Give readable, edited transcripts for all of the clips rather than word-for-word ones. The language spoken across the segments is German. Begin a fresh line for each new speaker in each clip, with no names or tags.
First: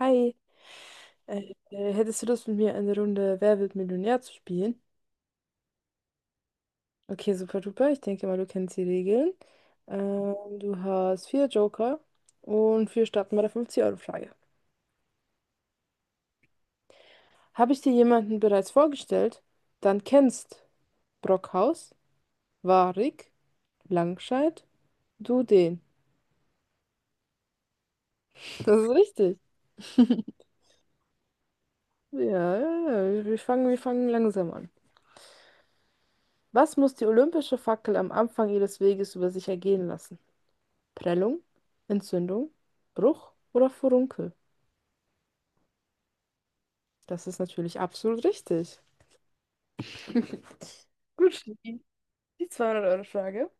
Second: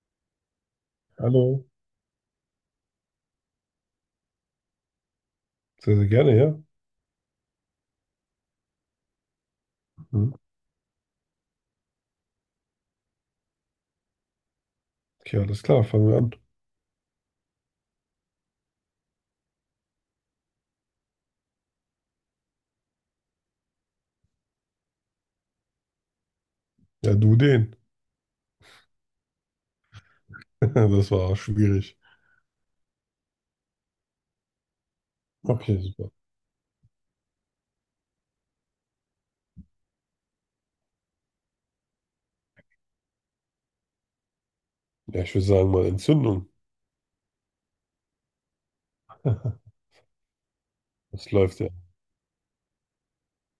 Hi,
Hallo.
hättest du Lust mit mir eine Runde Wer wird Millionär zu spielen?
Sehr, sehr gerne, ja.
Okay, super duper. Ich denke mal, du kennst die Regeln.
Mhm.
Ähm, du hast vier Joker und wir starten bei der 50-Euro-Frage.
Okay, alles klar, fangen wir an.
Habe ich dir jemanden bereits vorgestellt? Dann kennst Brockhaus, Warik, Langscheid, du den.
Ja, du den.
Das ist richtig.
Das war schwierig.
Ja, ja, ja. Wir fangen langsam an.
Okay, super.
Was muss die olympische Fackel am Anfang ihres Weges über sich ergehen lassen? Prellung, Entzündung, Bruch oder Furunkel?
Ja, ich würde sagen mal Entzündung.
Das ist natürlich absolut richtig.
Das
Gut,
läuft ja.
Schnee. Die 200-Euro-Frage.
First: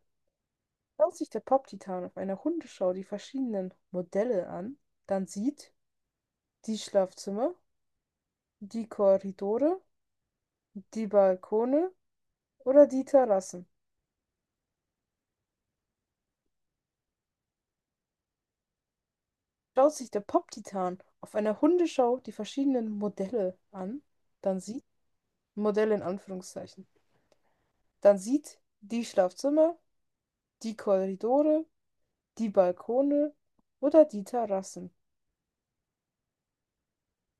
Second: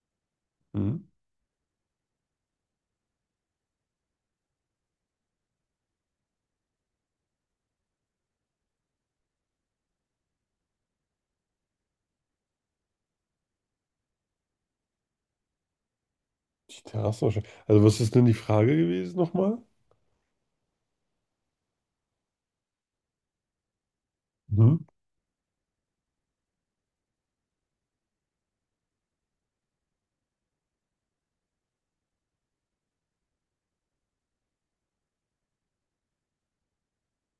Mhm.
Schaut sich der Pop-Titan auf einer Hundeschau die verschiedenen Modelle an, dann sieht die Schlafzimmer, die Korridore, die Balkone oder die Terrassen.
Die Terrassen wahrscheinlich. Also, was ist denn die Frage gewesen nochmal?
Schaut sich der Pop-Titan auf einer Hundeschau die verschiedenen Modelle an, dann
Mhm.
sieht Modelle in Anführungszeichen, dann sieht die Schlafzimmer, die Korridore, die Balkone oder die Terrassen.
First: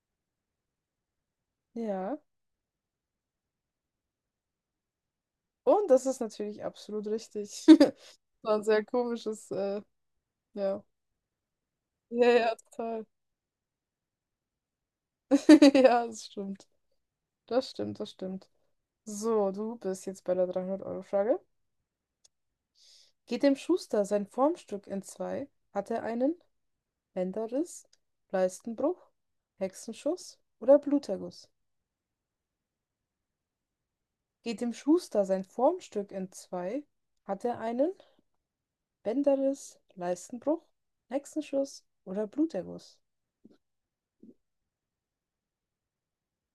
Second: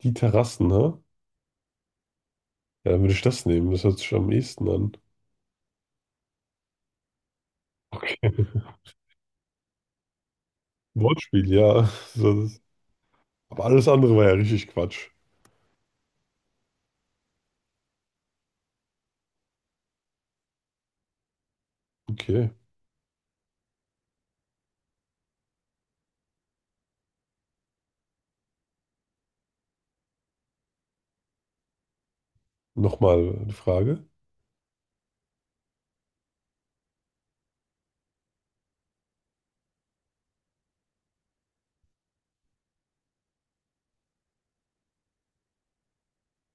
Die Terrassen, ne?
Ja.
Ja, dann würde ich das nehmen. Das hört sich am ehesten an.
Und das ist natürlich absolut richtig.
Okay.
Das war ein sehr komisches, ja.
Wortspiel, ja.
Ja,
So,
ja,
das,
total.
aber alles andere war ja richtig Quatsch.
Ja, das stimmt. Das stimmt, das stimmt. So, du bist jetzt bei der 300-Euro-Frage.
Okay.
Geht dem Schuster sein Formstück in zwei? Hat er einen Bänderriss, Leistenbruch, Hexenschuss oder Bluterguss?
Nochmal eine Frage.
Geht dem Schuster sein Formstück in zwei? Hat er einen Bänderriss, Leistenbruch, Hexenschuss oder Bluterguss?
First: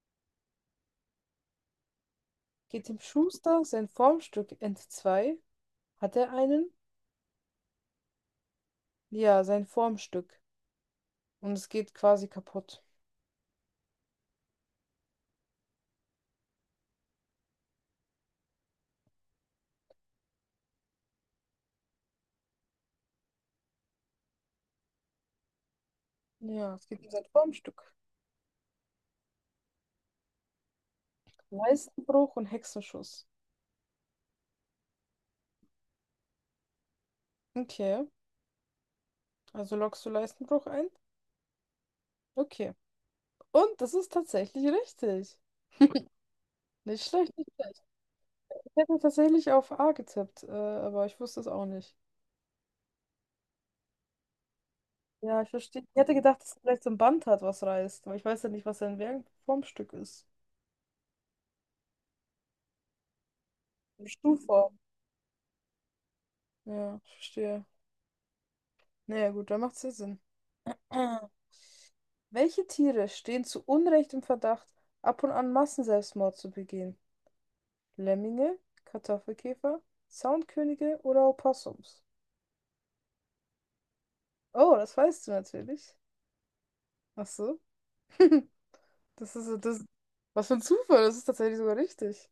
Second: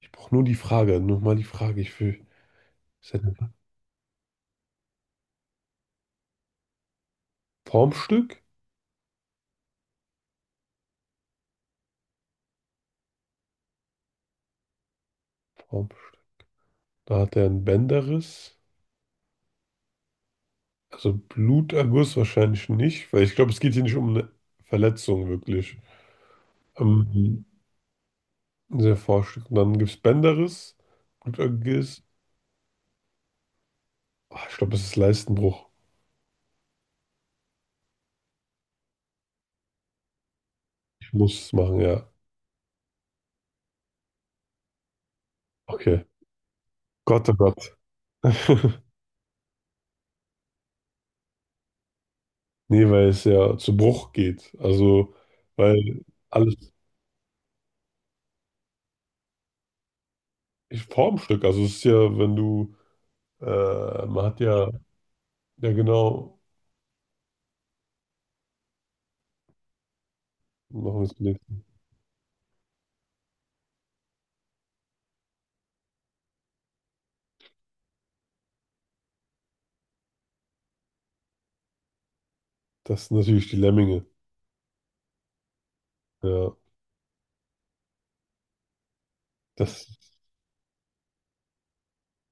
Ich brauche nur die Frage. Nochmal die Frage. Ich will.
Geht dem
Ist das ein
Schuster sein Formstück entzwei, hat er einen?
Formstück?
Ja, sein Formstück. Und es geht quasi kaputt.
Formstück. Da hat er einen Bänderriss. Also Bluterguss wahrscheinlich nicht, weil ich glaube, es geht hier nicht um eine Verletzung wirklich.
Ja, es geht um sein
Ähm,
Formstück.
sehr forscht. Und dann gibt es Bänderriss, Bluterguss.
Leistenbruch und Hexenschuss.
Ah, ich glaube, es ist Leistenbruch.
Okay, also loggst du Leistenbruch ein?
Ich muss es machen, ja.
Okay. Und das ist tatsächlich richtig.
Okay.
Nicht
Gott, oh
schlecht, nicht
Gott.
schlecht. Ich hätte tatsächlich auf A getippt, aber ich wusste es auch nicht.
Nee, weil es ja zu Bruch geht. Also,
Ja, ich verstehe. Ich
weil
hätte gedacht, dass
alles
er vielleicht so ein Band hat, was reißt. Aber ich weiß ja nicht, was sein in welchem Formstück ist.
ich, Formstück. Also, es ist ja, wenn du,
In
man hat ja,
Stuhlform.
ja genau,
Ja, ich verstehe. Naja, gut, dann macht's ja Sinn.
machen wir was gelesen.
Welche Tiere stehen zu Unrecht im Verdacht, ab und an Massenselbstmord zu begehen? Lemminge, Kartoffelkäfer, Soundkönige oder Opossums?
Das sind natürlich die Lemminge.
Oh, das weißt du natürlich.
Ja,
Ach so. Das ist, so, das,
das.
was für ein Zufall, das ist tatsächlich sogar richtig.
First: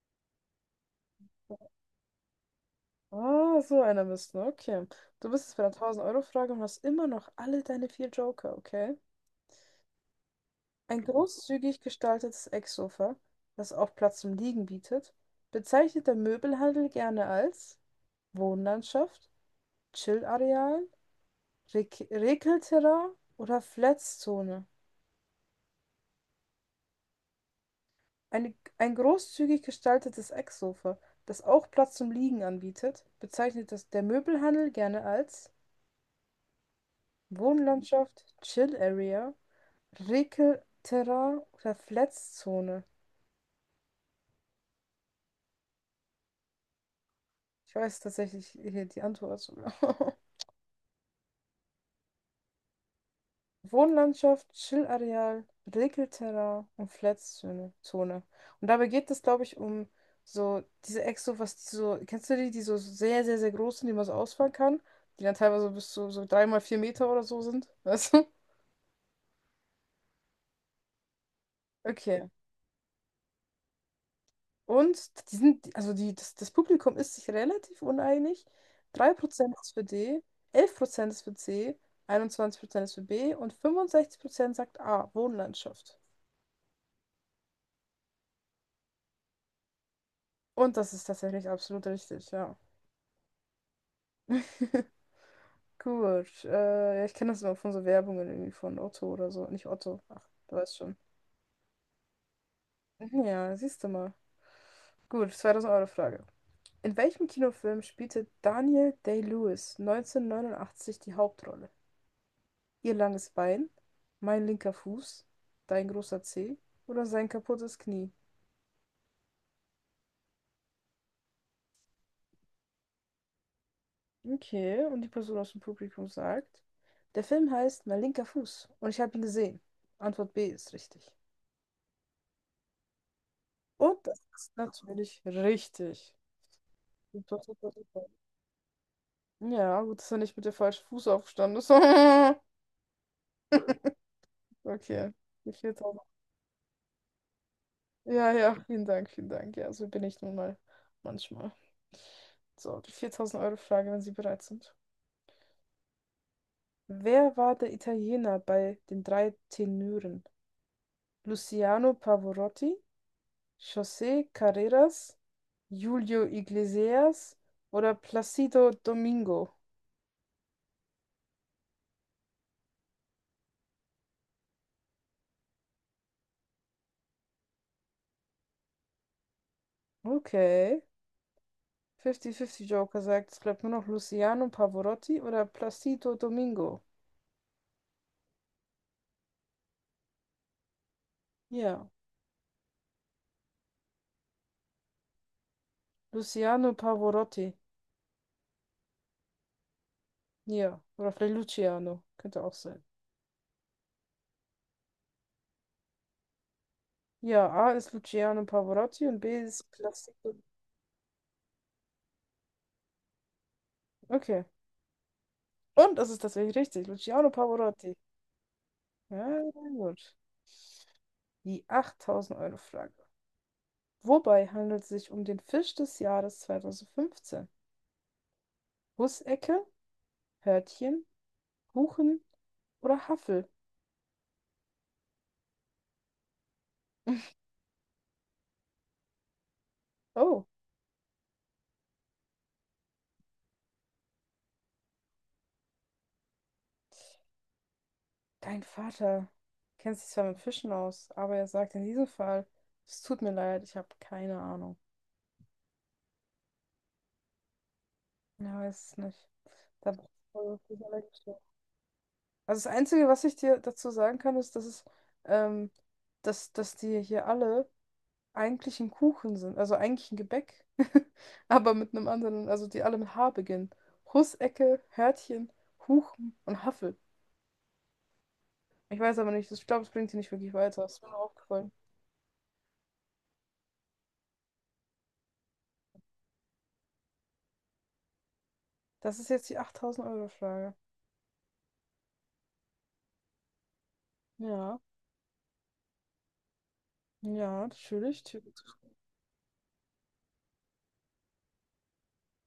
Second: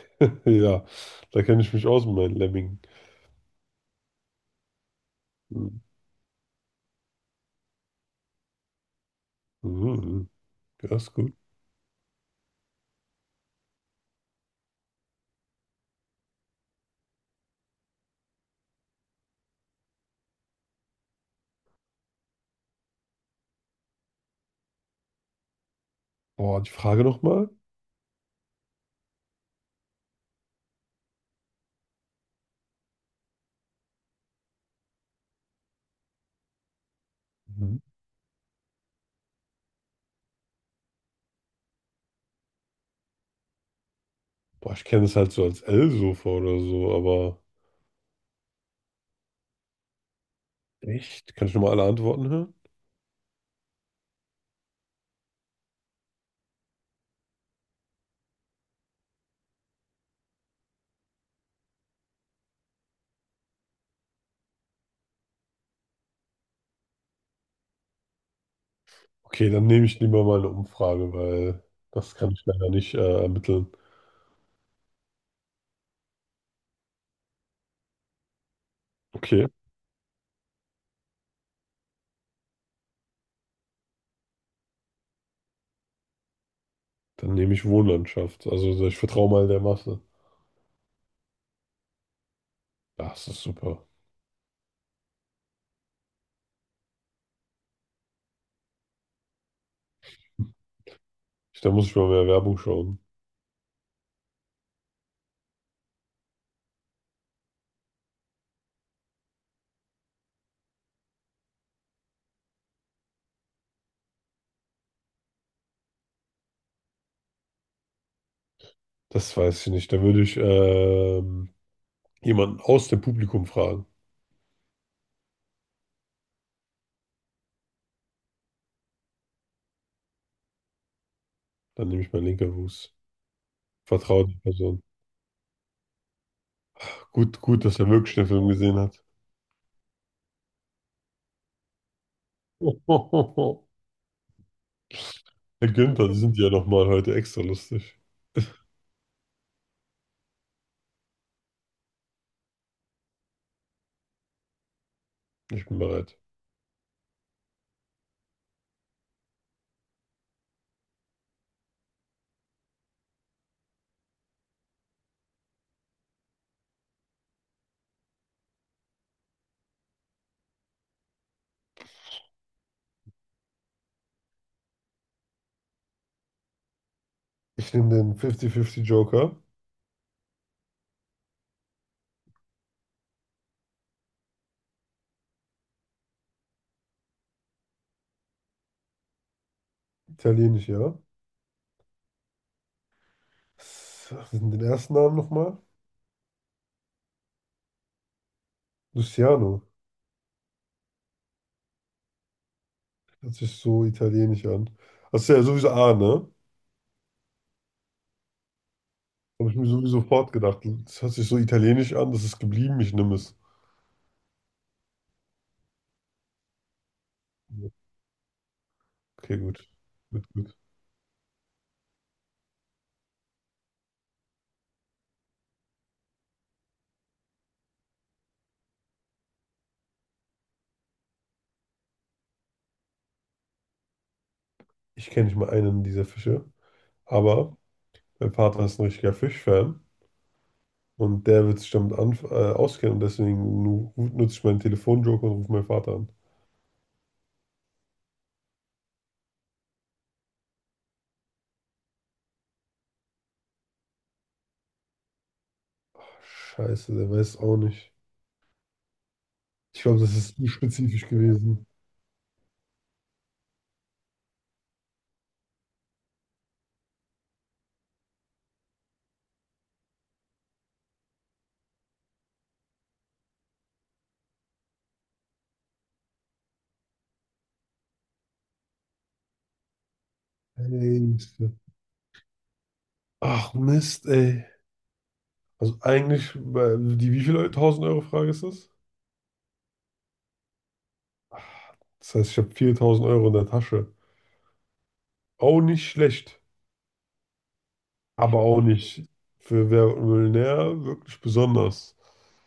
Ja, da kenne ich mich aus mit meinen Lemmingen.
Ah, so einer bist du. Okay. Du bist jetzt bei der
Mhm.
1000-Euro-Frage und hast immer noch alle deine vier Joker, okay?
Mhm. Das
Ein
ist gut.
großzügig gestaltetes Ecksofa, das auch Platz zum Liegen bietet, bezeichnet der Möbelhandel gerne als Wohnlandschaft, Chill-Areal, Rekelterrain oder Flatzzone.
Boah, die Frage nochmal.
Eine, ein großzügig gestaltetes Ecksofa, das auch Platz zum Liegen anbietet, bezeichnet das der Möbelhandel gerne als
Mhm.
Wohnlandschaft, Chill-Area, Rekelterrain oder Fletzzone?
Boah, ich kenne es halt so als L-Sofa oder so, aber
Ich weiß tatsächlich hier die Antwort sogar.
echt? Kann ich nochmal alle Antworten hören?
Wohnlandschaft, Chillareal, Rekelterrain und Fletzzone. Zone. Und dabei geht es, glaube ich, um so diese was die so, kennst du die, die so sehr, sehr, sehr groß sind, die man so ausfahren kann? Die dann teilweise bis zu so 3 mal 4 Meter oder so sind. Weißt du?
Okay, dann nehme ich lieber mal eine Umfrage, weil das
Okay.
kann ich leider nicht ermitteln.
Und die sind, also die, das, das Publikum ist sich relativ uneinig. drei
Okay,
Prozent ist für D, 11% ist für C, 21% ist für B und 65% sagt A, Wohnlandschaft.
dann nehme ich Wohnlandschaft. Also ich vertraue mal der Masse.
Und das ist tatsächlich absolut richtig, ja.
Ja, das ist super.
Gut, ja, ich kenne das immer von so Werbungen irgendwie von Otto oder so. Nicht Otto, ach, du weißt schon.
Da muss ich mal mehr Werbung schauen.
Ja, siehst du mal. Gut, 2000-Euro-Frage. In welchem Kinofilm spielte Daniel Day-Lewis 1989 die Hauptrolle? Ihr langes Bein, mein linker Fuß, dein großer Zeh oder sein kaputtes Knie?
Das weiß ich nicht. Da würde ich jemanden aus dem Publikum fragen.
Okay, und die Person aus dem Publikum sagt, der Film heißt Mein linker Fuß und ich habe ihn gesehen. Antwort B ist richtig.
Dann nehme ich meinen linker Fuß.
Und das
Vertraute
ist
Person.
natürlich richtig. Super,
Gut, gut,
super,
dass er
super.
wirklich den Film gesehen hat.
Ja, gut, dass er nicht mit dem falschen Fuß aufgestanden ist.
Herr
Okay, die 4000.
Günther, Sie sind ja nochmal heute extra lustig.
Ja, ja, vielen Dank, vielen Dank. Ja, so bin ich nun mal manchmal. So, die 4000-Euro-Frage, wenn Sie bereit sind.
Ich bin bereit.
Wer war der Italiener bei den drei Tenören? Luciano Pavarotti, José Carreras, Julio Iglesias oder Placido Domingo?
Ich nehme den 50-50 Joker.
Okay. 50-50 Joker sagt, es bleibt nur noch Luciano Pavarotti oder Placido Domingo.
Italienisch, ja.
Ja,
Was ist denn den ersten Namen nochmal?
Luciano Pavarotti.
Luciano.
Ja, oder vielleicht Luciano. Könnte auch sein.
Hört sich so italienisch an. Das ist ja sowieso A, ne?
Ja, A ist Luciano Pavarotti und B
Habe ich
ist
mir sowieso
Placido.
fortgedacht. Das hört sich so italienisch an, das ist geblieben, ich nehme es.
Okay. Und das ist tatsächlich richtig. Luciano Pavarotti.
Okay,
Ja,
gut.
gut.
Gut, gut.
Die 8000-Euro-Frage. Wobei handelt es sich um den Fisch des Jahres 2015? Hussecke, Hörtchen, Huchen oder Haffel?
Ich kenne nicht mal einen dieser Fische, aber mein Vater ist ein richtiger Fischfan.
Oh,
Und der wird sich damit an, auskennen und deswegen nu nutze ich meinen Telefonjoker und rufe meinen Vater an.
dein Vater kennt sich zwar mit Fischen aus, aber er sagt in diesem Fall, es tut mir leid, ich habe keine Ahnung.
Scheiße, der weiß auch nicht.
Ja, weiß es nicht.
Ich
Da,
glaube, das ist zu spezifisch gewesen.
also das Einzige, was ich dir dazu sagen kann, ist, dass es, ähm, dass, dass die hier alle eigentlich ein Kuchen sind, also eigentlich ein Gebäck, aber mit einem anderen, also die alle mit H beginnen. Hussecke, Hörtchen, Huchen und Haffel. Ich weiß aber nicht, ich glaube, es bringt sie nicht wirklich weiter. Das
Ey,
ist mir nur
Mist.
aufgefallen.
Ach Mist, ey. Also eigentlich, weil die wie viel 1000 € Frage ist das?
Das ist jetzt die 8000-Euro-Frage.
Das heißt, ich habe 4000 € in der Tasche.
Ja,
Auch nicht schlecht,
ja, natürlich.
aber auch nicht für Wer wird Millionär wirklich besonders.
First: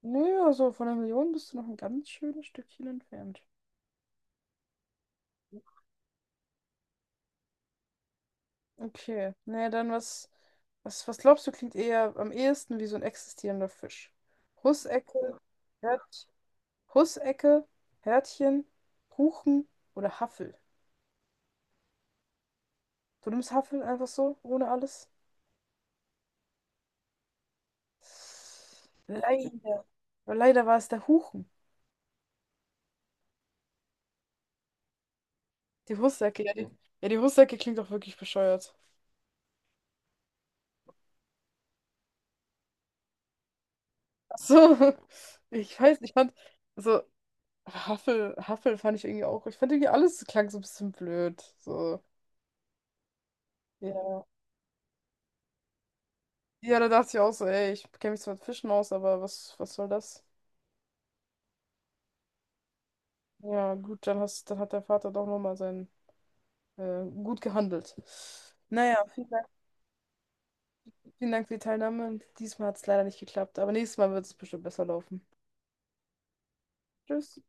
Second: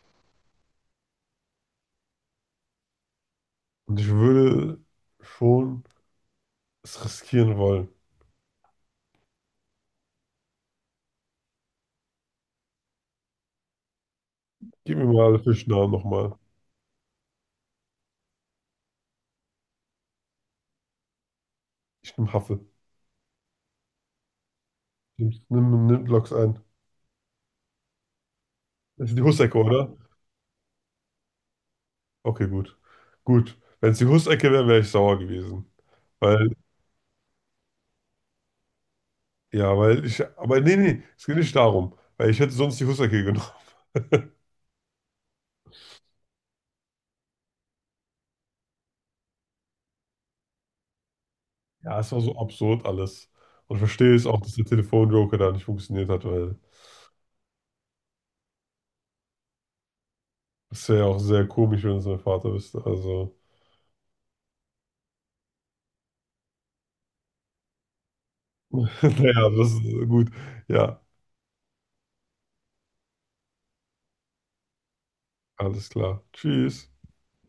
Nö, also von der Million bist du noch ein ganz schönes Stückchen entfernt.
Und ich würde schon es riskieren wollen.
Okay, naja, was, was, glaubst du, klingt eher am ehesten wie so ein existierender Fisch?
Gib mir mal
Hussecke,
alle Fischnamen
Hört,
nochmal.
Hussecke, Hörtchen, Huchen oder Haffel.
Ich nehme Haffel.
Du nimmst Haffel einfach so, ohne alles?
Nimm Loks ein. Das ist die Hussecke,
Leider.
oder?
Aber leider war es der Huchen.
Okay, gut. Gut. Wenn es die Hussecke wäre, wäre ich sauer gewesen.
Die Hussecke,
Weil,
ja, die Hussecke klingt doch wirklich bescheuert.
ja, weil ich, aber nee, es geht nicht darum. Weil ich hätte sonst die Hussecke genommen.
Ach so, ich weiß, ich fand, so, Haffel, Haffel fand ich irgendwie auch, ich fand irgendwie alles klang so ein bisschen blöd.
Ja,
So,
es war so absurd alles. Und ich verstehe
ja.
es auch, dass der Telefonjoker da nicht funktioniert hat, weil
Ja, da dachte ich auch so, ey, ich kenne mich zwar mit Fischen aus, aber was soll das?
das wäre ja auch sehr komisch, wenn es mein Vater wüsste. Also,
Ja, gut, dann hat der Vater doch nochmal seinen gut gehandelt. Naja,
naja, das ist gut. Ja,
vielen Dank für die Teilnahme. Diesmal hat es leider nicht geklappt, aber nächstes Mal wird es bestimmt besser laufen.
alles klar. Tschüss.
Tschüss.